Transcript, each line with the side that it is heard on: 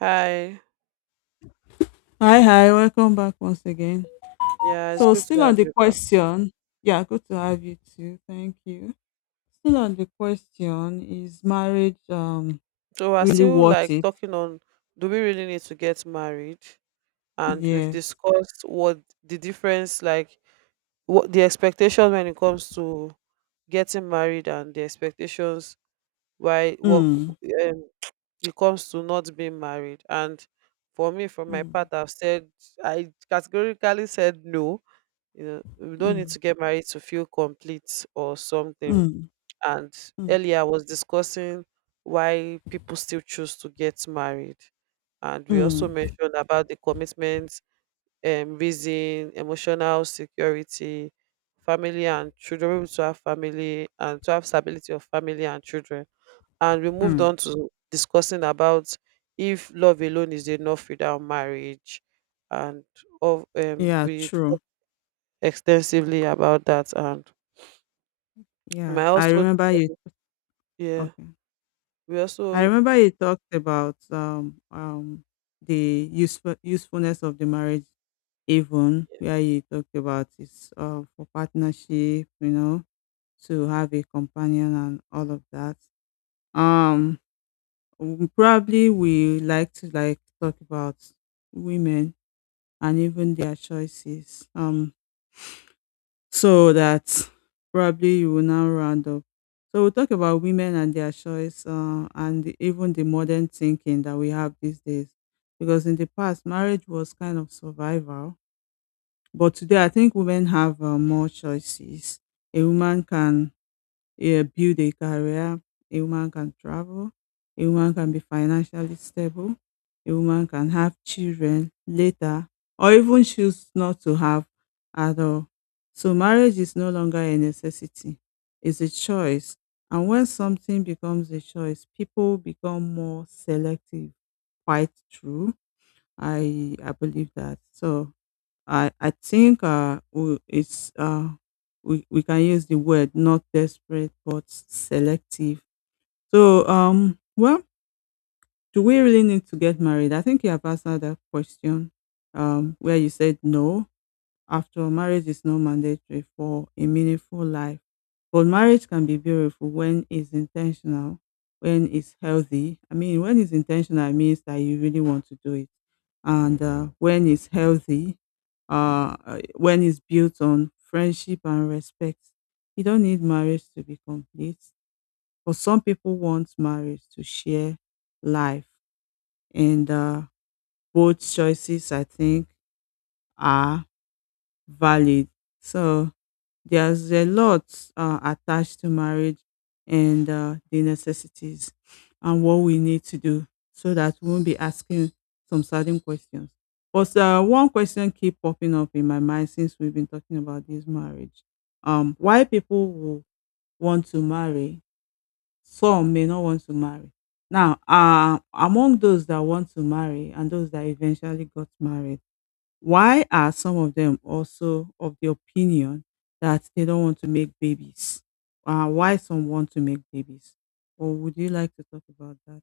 right: Hi.
left: Hi, hi, welcome back once again.
right: Yeah, it's
left: So,
right: good to
left: still on
right: have
left: the
right: you back.
left: question, yeah, good to have you too. Thank you. Still on the question, is marriage
right: So we're
left: really
right: still
left: worth
right: like
left: it?
right: talking on, do we really need to get married? And we've
left: Yes.
right: discussed what the difference like what the expectation when it comes to getting married and the expectations why what
left: Mm,
right: um, it comes to not being married. And for me, from my part,
left: mm,
right: I've said I categorically said no. You know, we don't need
left: mm,
right: to get married to feel complete or something.
left: mm,
right: And
left: mm,
right: earlier I was discussing why people still choose to get married. And we also
left: mm,
right: mentioned about the commitment, reason, emotional security, family and children, being able to have family and to have stability of family and children. And we moved
left: mm.
right: on to discussing about if love alone is enough without marriage. And of
left: Yeah,
right: we
left: true.
right: talked extensively about that. And
left: Yeah,
right: my
left: I
right: also,
left: remember you.
right: yeah,
left: Okay,
right: we
left: I
right: also
left: remember you talked about the usefulness of the marriage, even where you talked about it's for partnership, to have a companion and all of that. Um, probably we like to talk about women and even their choices. So that probably you will now round up. So we'll talk about women and their choice, and even the modern thinking that we have these days. Because in the past, marriage was kind of survival, but today I think women have more choices. A woman can, yeah, build a career. A woman can travel. A woman can be financially stable. A woman can have children later, or even choose not to have at all. So, marriage is no longer a necessity, it's a choice. And when something becomes a choice, people become more selective. Quite true. I believe that. So, I think we can use the word not desperate but selective. So do we really need to get married? I think you have answered that question, where you said no. After all, marriage is not mandatory for a meaningful life. But marriage can be beautiful when it's intentional, when it's healthy. I mean, when it's intentional, it means that you really want to do it. And when it's healthy, when it's built on friendship and respect, you don't need marriage to be complete. But some people want marriage to share life. And both choices, I think, are valid. So, there's a lot attached to marriage, and the necessities and what we need to do so that we won't be asking some certain questions. But one question keep popping up in my mind since we've been talking about this marriage. Why people will want to marry, some may not want to marry. Now, among those that want to marry and those that eventually got married, why are some of them also of the opinion that they don't want to make babies? Why some want to make babies? Or would you like to talk about that?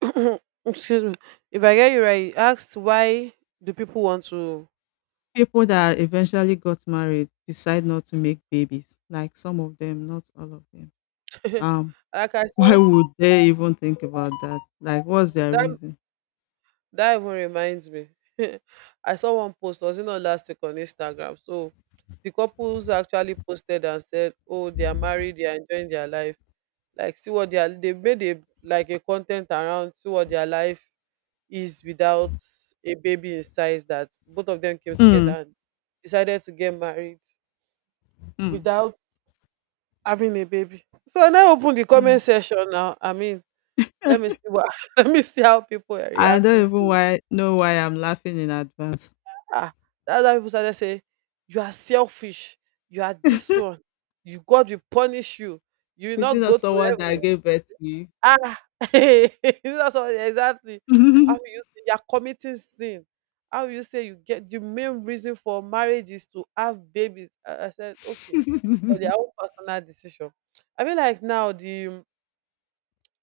right: Excuse me. If I get you right, you asked why do people want to
left: People that eventually got married decide not to make babies, like some of them, not all of them. Um,
right: like I
left: why
right: saw
left: would they even think about that? Like, what's their
right: that
left: reason?
right: that even reminds me. I saw one post, was it not last week on Instagram? So the couples actually posted and said, oh, they are married, they are enjoying their life. Like see what they are, they made a like a content around, see what their life is without a baby in size, that both of them came together
left: Mm,
right: and decided to get married
left: mm,
right: without having a baby. So I now open the
left: mm.
right: comment section now. I mean, let me see what let me see how people are
left: I
right: reacting
left: don't
right: to
left: even
right: it.
left: why know why I'm laughing in advance.
right: Ah, that's how people started saying, you are selfish, you are this one, you God will punish you, you will
left: Is it
right: not
left: not
right: go to
left: someone that
right: heaven.
left: gave birth to
right: Ah, is that so? Exactly? How
left: you?
right: will you say you are committing sin? How will you say you get the main reason for marriage is to have babies? I said, okay, for their own personal decision. I mean, like now the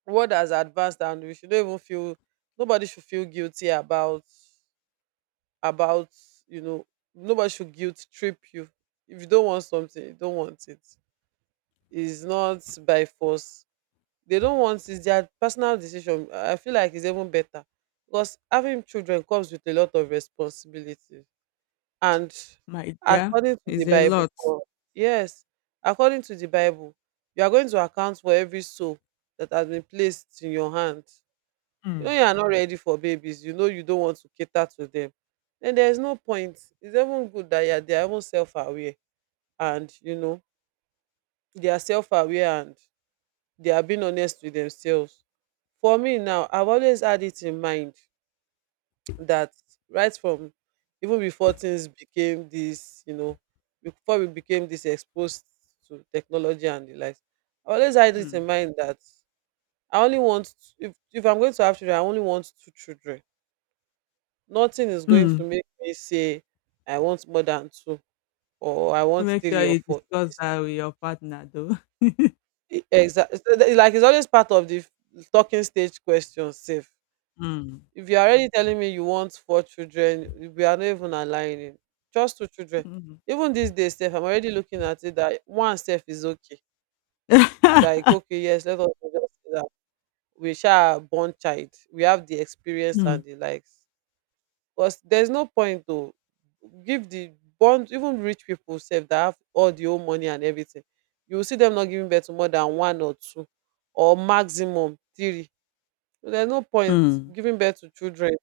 right: world has advanced and we should not even feel, nobody should feel guilty about you know, nobody should guilt trip you. If you don't want something you don't want it, it's not by force. They don't want, it's their personal decision. I feel like it's even better because having children comes with a lot of responsibility. And
left: My dear,
right: according to the
left: it's a
right: bible
left: lot.
right: yes, according to the bible, you are going to account for every soul that has been placed in your hand. You know, you are
left: Mm.
right: not ready for babies, you know you don't want to cater to them, then there is no point. It's even good that yeah, they are even self-aware and you know, they are self-aware and they are being honest with themselves. For me now, I've always had it in mind that right from, even before things became this, you know, before we became this exposed to technology and the likes, I always had it in
left: Mm.
right: mind that I only want, if I'm going to have children I only want two children. Nothing is going to
left: Mm.
right: make me say I want more than two, or I want
left: Make
right: three
left: sure
right: or
left: you
right: four.
left: discuss that with your partner though.
right: Exactly. Like it's always part of the talking stage question. Safe.
left: Mm.
right: If you're already telling me you want four children, we are not even aligning. Just two children.
left: Mm.
right: Even these days, Steph, I'm already looking at it that one self is okay. Like, okay, yes, let us just say that we shall born child. We have the experience
left: Mm.
right: and the likes. Because there's no point to give the bond, even rich people sef that have all the whole money and everything, you will see them not giving birth to more than one or two, or maximum three. So there's no point
left: Mm.
right: giving birth to children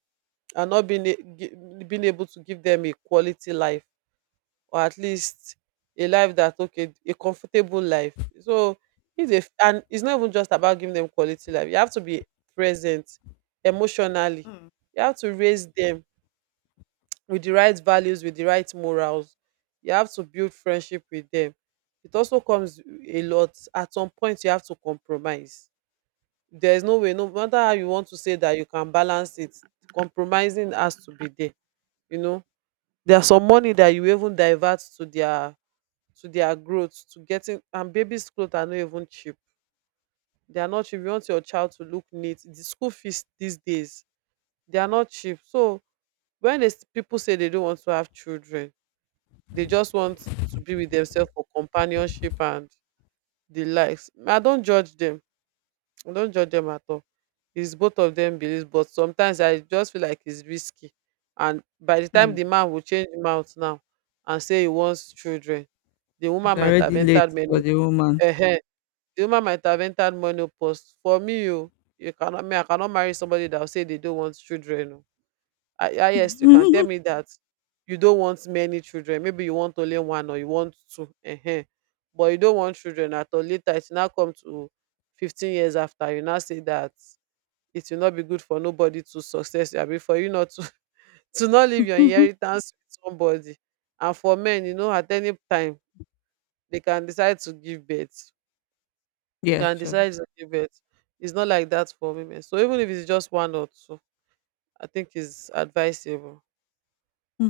right: and not being a gi being able to give them a quality life, or at least a life that okay, a comfortable life. So if they f, and it's not even just about giving them quality life, you have to be present emotionally.
left: Mm.
right: You have to raise them with the right values, with the right morals. You have to build friendship with them. It also comes a lot. At some point, you have to compromise. There is no way, no matter how you want to say that you can balance it, compromising has to be there. You know, there's some money that you even divert to their growth, to getting, and babies' clothes are not even cheap. They are not cheap. You want your child to look neat. The school fees these days, they are not cheap. So when people say they don't want to have children, they just want to be with themselves for companionship and the likes. I don't judge them. I don't judge them at all. It's both of them beliefs, but sometimes I just feel like it's risky. And by the time
left: Mm.
right: the man will change mouth now and say he wants children, the
left: It's
right: woman might have
left: already late
right: entered many.
left: for the woman.
right: Uh-huh. The woman might have entered menopause. For me, you cannot. Me, I cannot marry somebody that will say they don't want children. Oh. Ah ah yes, you can tell me that you don't want many children. Maybe you want only one or you want two. Ehen. But you don't want children at all. Later, it now come to 15 years after. You now say that it will not be good for nobody to success. I mean, for you not to, to not leave your inheritance with somebody. And for men, you know, at any time, they can decide to give birth. You
left: Yeah,
right: can
left: sure.
right: decide to give birth. It's not like that for women. So even if it's just one or two, I think it's advisable.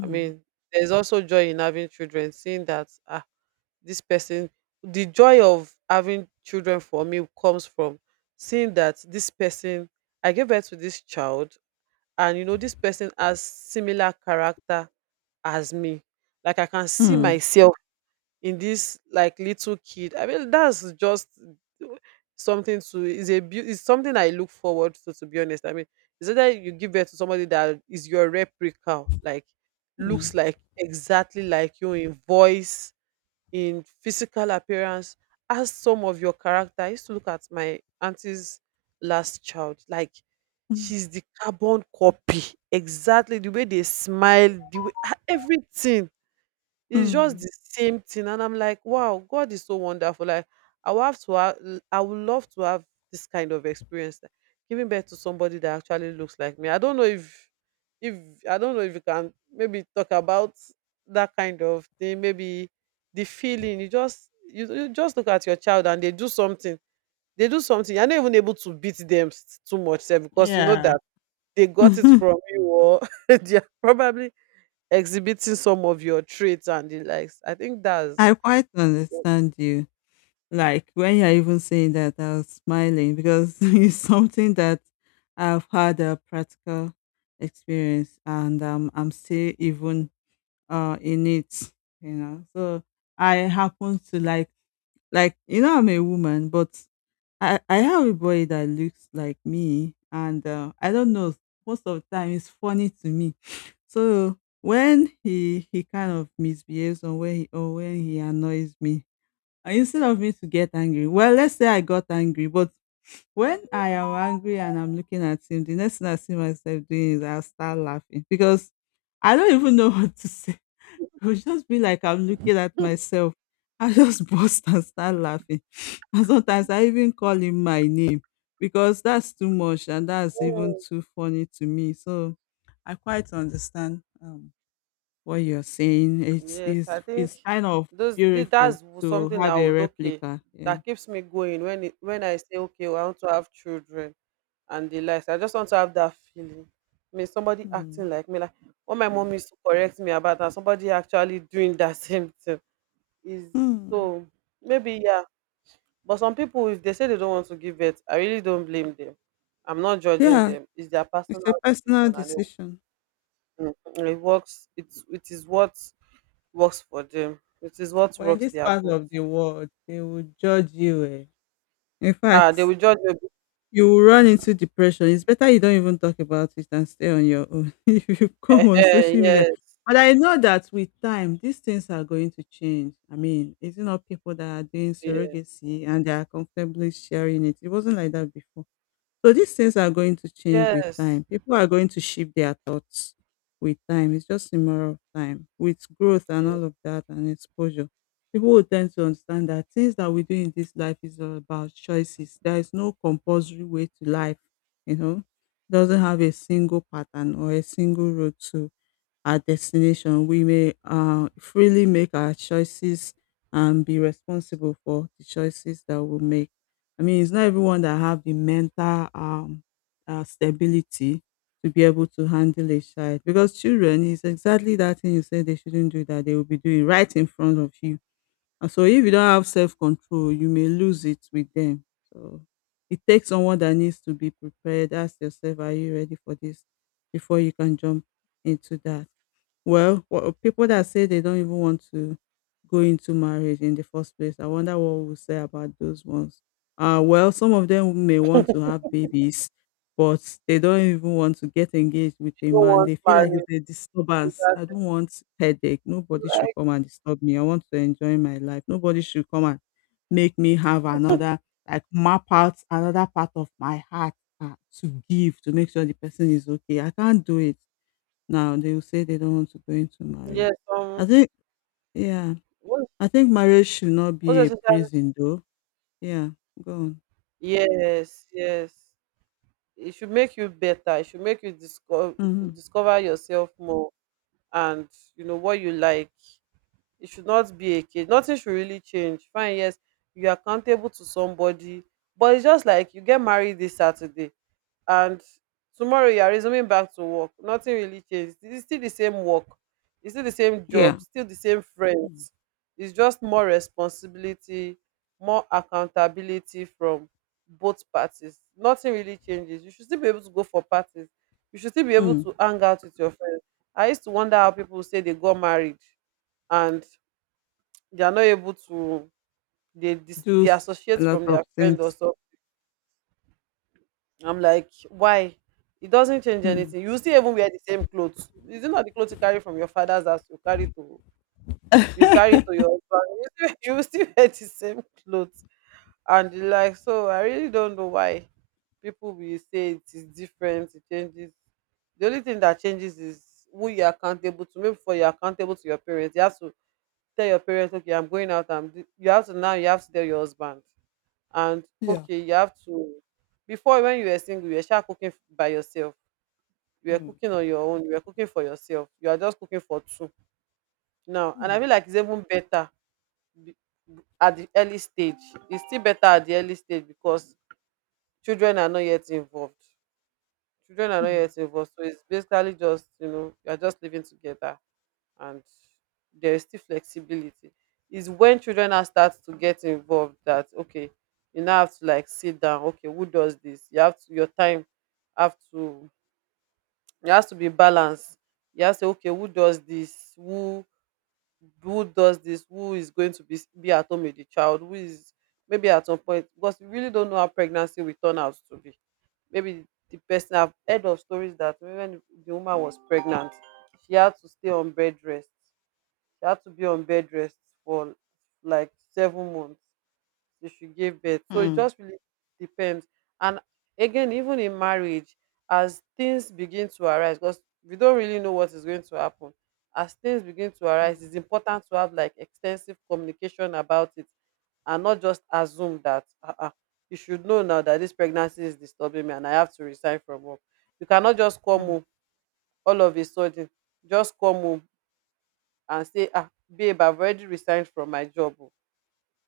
right: I mean, there's also joy in having children, seeing that ah, this person, the joy of having children for me comes from seeing that this person, I gave birth to this child, and you know, this person has similar character as me. Like I can see
left: Mm.
right: myself in this like little kid. I mean that's just something to is a is something I look forward to be honest. I mean, it's either you give birth to somebody that is your replica, like,
left: Mm.
right: looks like exactly like you, in voice, in physical appearance, as some of your character. I used to look at my auntie's last child, like,
left: Mm.
right: she's the carbon copy, exactly the way they smile, the way ah, everything, it's just
left: Mm.
right: the same thing. And I'm like, wow, God is so wonderful. Like, I will have to have, I would love to have this kind of experience. Like, giving birth to somebody that actually looks like me. I don't know if if I don't know if you can maybe talk about that kind of thing, maybe the feeling. You just look at your child and they do something. They do something. You're not even able to beat them too much sef, because you know
left: Yeah.
right: that they got it from you, or they are probably exhibiting some of your traits and the likes. I think that's
left: I quite understand you. Like when you're even saying that, I was smiling because it's something that I've had a practical experience, and I'm still even in it, you know. So I happen to, you know, I'm a woman, but I have a boy that looks like me, and I don't know, most of the time it's funny to me. So when he kind of misbehaves, or when he, or when he annoys me, and instead of me to get angry, well, let's say I got angry, but when I am angry and I'm looking at him, the next thing I see myself doing is I'll start laughing because I don't even know what to say. It would just be like I'm looking at myself. I just burst and start laughing. And sometimes I even call him my name because that's too much, and that's even
right: Mm.
left: too funny to me. So I quite understand, what you're saying. It's
right: Yes. I
left: it's
right: think
left: it's kind of
right: those thi-
left: beautiful
right: that's w-
left: to
right: something I
left: have a
right: would, okay,
left: replica. Yeah.
right: that keeps me going when when I say okay, well, I want to have children and the likes. I just want to have that feeling. I mean, somebody
left: Hmm.
right: acting like me, like what my mom used to correct me about, and somebody actually doing that same thing is,
left: Hmm.
right: so maybe yeah. But some people, if they say they don't want to give birth, I really don't blame them. I'm not judging
left: Yeah,
right: them. It's their
left: it's
right: personal
left: a personal
right: decision, and
left: decision.
right: Mm, it works. It is what works for them. It is what
left: But in
right: rocks
left: this
right: their
left: part
right: boat.
left: of the world, they will judge you. Eh? In
right: Ah, they
left: fact,
right: will judge you.
left: you will run into depression. It's better you don't even talk about it and stay on your own if you
right: Eh,
left: come on
right: eh,
left: social media.
right: yes,
left: But I know that with time, these things are going to change. I mean, it's not people that are doing
right: yeah,
left: surrogacy and they are comfortably sharing it. It wasn't like that before. So these things are going to change with
right: yes.
left: time. People are going to shift their thoughts with time. It's just a matter of time. With growth and
right: Yeah. You
left: all of that and exposure, people will tend to understand that things that we do in this life is all about choices. There is no compulsory way to life, you know. Doesn't have a single pattern or a single road to our destination. We may freely make our choices and be responsible for the choices that we make. I mean, it's not everyone that have the mental stability to be able to handle a child, because children is exactly that thing you said they shouldn't do that they will be doing right in front of you. And so if you don't have self-control, you may lose it with them. So it takes someone that needs to be prepared. Ask yourself, are you ready for this before you can jump into that? Well, wha people that say they don't even want to go into marriage in the first place, I wonder what we'll say about those ones. Well, some of them may want to have babies, but they don't even want to get engaged with a
right: don't
left: man.
right: want
left: They feel like it's
right: marriage.
left: a
right: And
left: disturbance. I
right: that's
left: don't want headache. Nobody should
right: like
left: come and disturb me. I want to enjoy my life. Nobody should come and make me have another, like map out another part of my heart uh, to give, to make sure the person is okay. I can't do it. Now they will say they don't want to go into marriage.
right: yes.
left: I think yeah.
right: What,
left: I think marriage should not
right: what's
left: be
right: the
left: a
right: social-
left: prison though. Yeah. Go on.
right: Yes, yes. It should make you better. It should make you
left: Hmm.
right: discover yourself more and you know what you like. It should not be a cage. Nothing should really change. Fine, yes, you are accountable to somebody, but it's just like you get married this Saturday and tomorrow you are resuming back to work. Nothing really changed. It's still the same work, it's still the same
left: Yeah.
right: job, still the same
left: Mm.
right: friends. It's just more responsibility, more accountability from both parties. Nothing really changes. You should still be able to go for parties. You should still be able
left: Mm.
right: to hang out with your friends. I used to wonder how people say they got married and they are not able to
left: Do
right: they
left: s- a
right: associate
left: lot
right: from
left: of
right: their friend or
left: things.
right: so. I'm like, why? It doesn't change
left: Mm.
right: anything. You still even wear the same clothes. Is it not the clothes you carry from your father's house? You carry to your husband. You still wear the same clothes and the like. So I really don't know why people will say it is different. It changes. The only thing that changes is who you're accountable to. Maybe for you're accountable to your parents. You have to tell your parents, okay, I'm going out. You have to now. You have to tell your husband, and
left: Yeah.
right: okay, you have to, before, when you were single, you were sha cooking by yourself, you were
left: Mm.
right: cooking on your own, you were cooking for yourself. You are just cooking for two now, and I
left: Mm.
right: feel like it's even better be- at the early stage. It's still better at the early stage because children are not yet involved children are not yet involved So it's basically just you're just living together, and there is still flexibility. Is when children now start to get involved that, okay, you now have to like sit down. Okay, who does this? You have to your time have to, it has to be balanced. You have to say, okay, who does this? Who does this? Who is going to be at home with the child? Who is, maybe at some point, because we really don't know how pregnancy will turn out to be. Maybe the person, I've heard of stories that when the woman was pregnant, she had to stay on bed rest, she had to be on bed rest for like 7 months till she gave birth. So it
left: Mm.
right: just really depends. And again, even in marriage, as things begin to arise, because we don't really know what is going to happen, as things begin to
left: Mm.
right: arise, it's important to have like extensive communication about it, and not just assume that, you should know now that this pregnancy is disturbing me and I have to resign from work. You cannot just come
left: Mm.
right: home all of a sudden, just come home and say, "Ah, babe, I've already resigned from my job. Oh.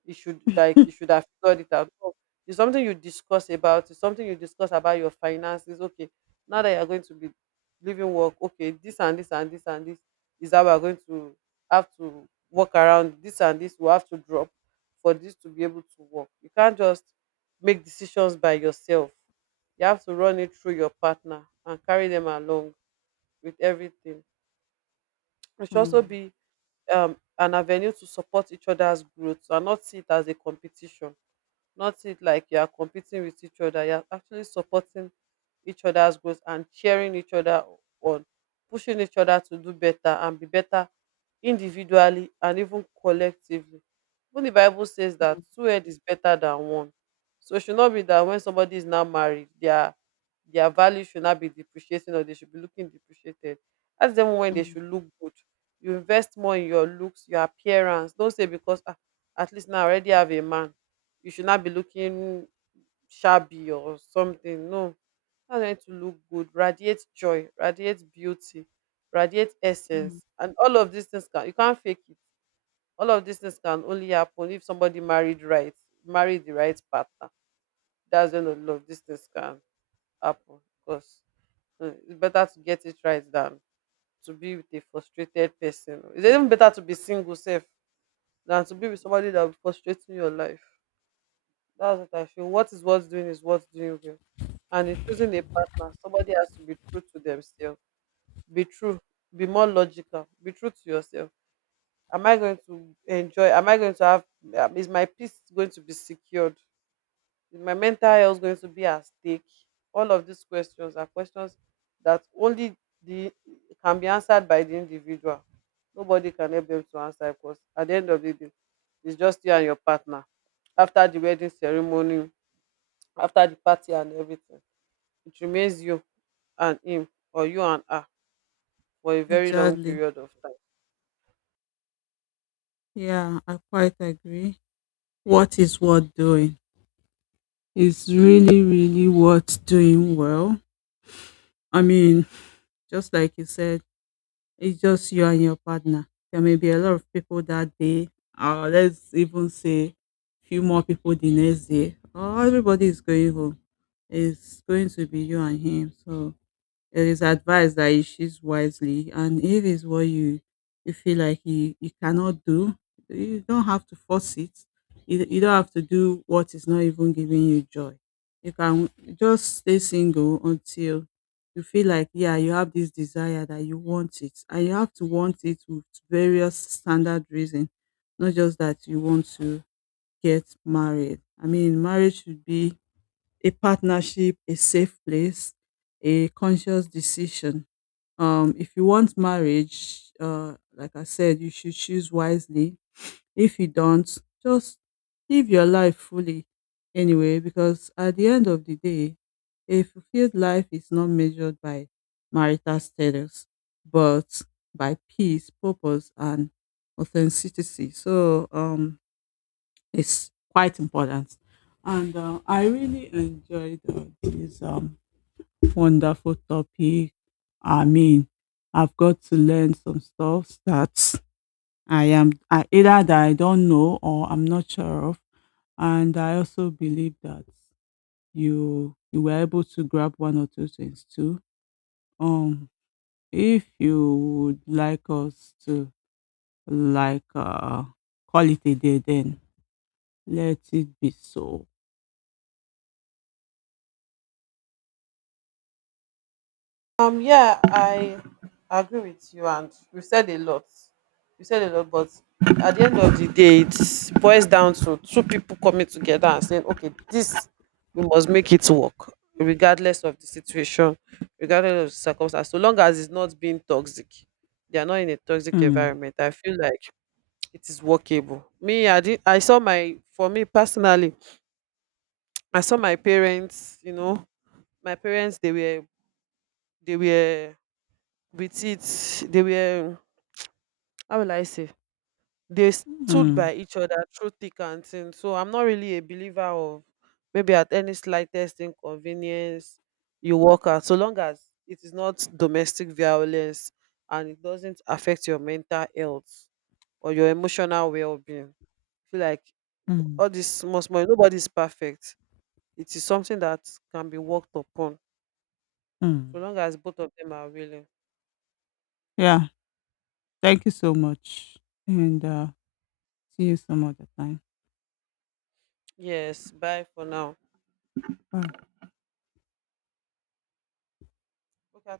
right: You should have figured it out." Oh, it's something you discuss about. It's something you discuss about your finances. Okay, now that you're going to be leaving work, okay, this and this and this and this is how we're going to have to work around, this and this we have to drop for this to be able to work. You can't just make decisions by yourself. You have to run it through your partner and carry them along with everything. It
left: Mm.
right: should also
left: Mm.
right: be an avenue to support each other's growth and not see it as a competition, not it like you are competing with each other. You are actually supporting each other's growth and cheering each other on, pushing each other to do better and be better individually and even collectively. Even the Bible says that
left: Mm.
right: two head is better than one. So it should not be that when somebody is now married, their value should not be depreciating, or they should be looking depreciated. Ask them, when they
left: Mm.
right: should look good, you invest more in your looks, your appearance. Don't say, because at least now I already have a man, you should not be looking shabby or something. No, I need to look good, radiate joy, radiate beauty, radiate
left: Mm.
right: essence, and all of these things, can you can't fake it. All of these things can only happen if somebody married right, married the right partner. That's when all of these things can happen. Because it's better to get it right than to be with a frustrated person. It's even better to be single self than to be with somebody that will be frustrating your life. That's what I feel. What is what's doing well. And in choosing a partner, somebody has to be true to themselves. Be true. Be more logical. Be true to yourself. Am I going to enjoy? Am I going to have? Is my peace going to be secured? Is my mental health going to be at stake? All of these questions are questions that only the can be answered by the individual. Nobody can help them to answer, because at the end of the day, it's just you and your partner. After the wedding ceremony, after the party and everything, it remains you and him, or you and her, for a very long
left: Exactly.
right: period of time.
left: Yeah, I quite agree. What is worth doing? It's really, really worth doing well. I mean, just like you said, it's just you and your partner. There may be a lot of people that day, or let's even say few more people the next day. Or everybody is going home. It's going to be you and him. So it is advised that you choose wisely, and if it's what you feel like you cannot do, you don't have to force it. You don't have to do what is not even giving you joy. You can just stay single until you feel like, yeah, you have this desire that you want it, and you have to want it with various standard reason, not just that you want to get married. I mean, marriage should be a partnership, a safe place, a conscious decision. If you want marriage, like I said, you should choose wisely. If you don't, just live your life fully anyway, because at the end of the day, a fulfilled life is not measured by marital status, but by peace, purpose, and authenticity. So, is quite important. And I really enjoyed this, wonderful topic. I mean, I've got to learn some stuff that either that I don't know or I'm not sure of. And I also believe that you were able to grab one or two things too. Um, if you would like us to like uh, call it a day, then let it be so.
right: Yeah, I agree with you, and You said a lot, but at the end of the day, it boils down to two people coming together and saying, okay, this we must make it work, regardless of the situation, regardless of the circumstance, so long as it's not being toxic, they are not in a toxic
left: Hmm.
right: environment. I feel like it is workable. Me, I did. I saw my For me personally, I saw my parents. You know, my parents. They were with it. They were, how will I say, they stood
left: Mm,
right: by each other through thick and thin. So I'm not really a believer of, maybe at any slightest inconvenience you walk out, so long as it is not domestic violence and it doesn't affect your mental health or your emotional well-being. I feel like
left: mm,
right: all this small small, nobody's perfect. It is something that can be worked upon,
left: mm.
right: so long as both of them are willing.
left: Yeah, thank you so much, and, see you some other time.
right: Yes, bye for now.
left: Bye.
right: Okay, I think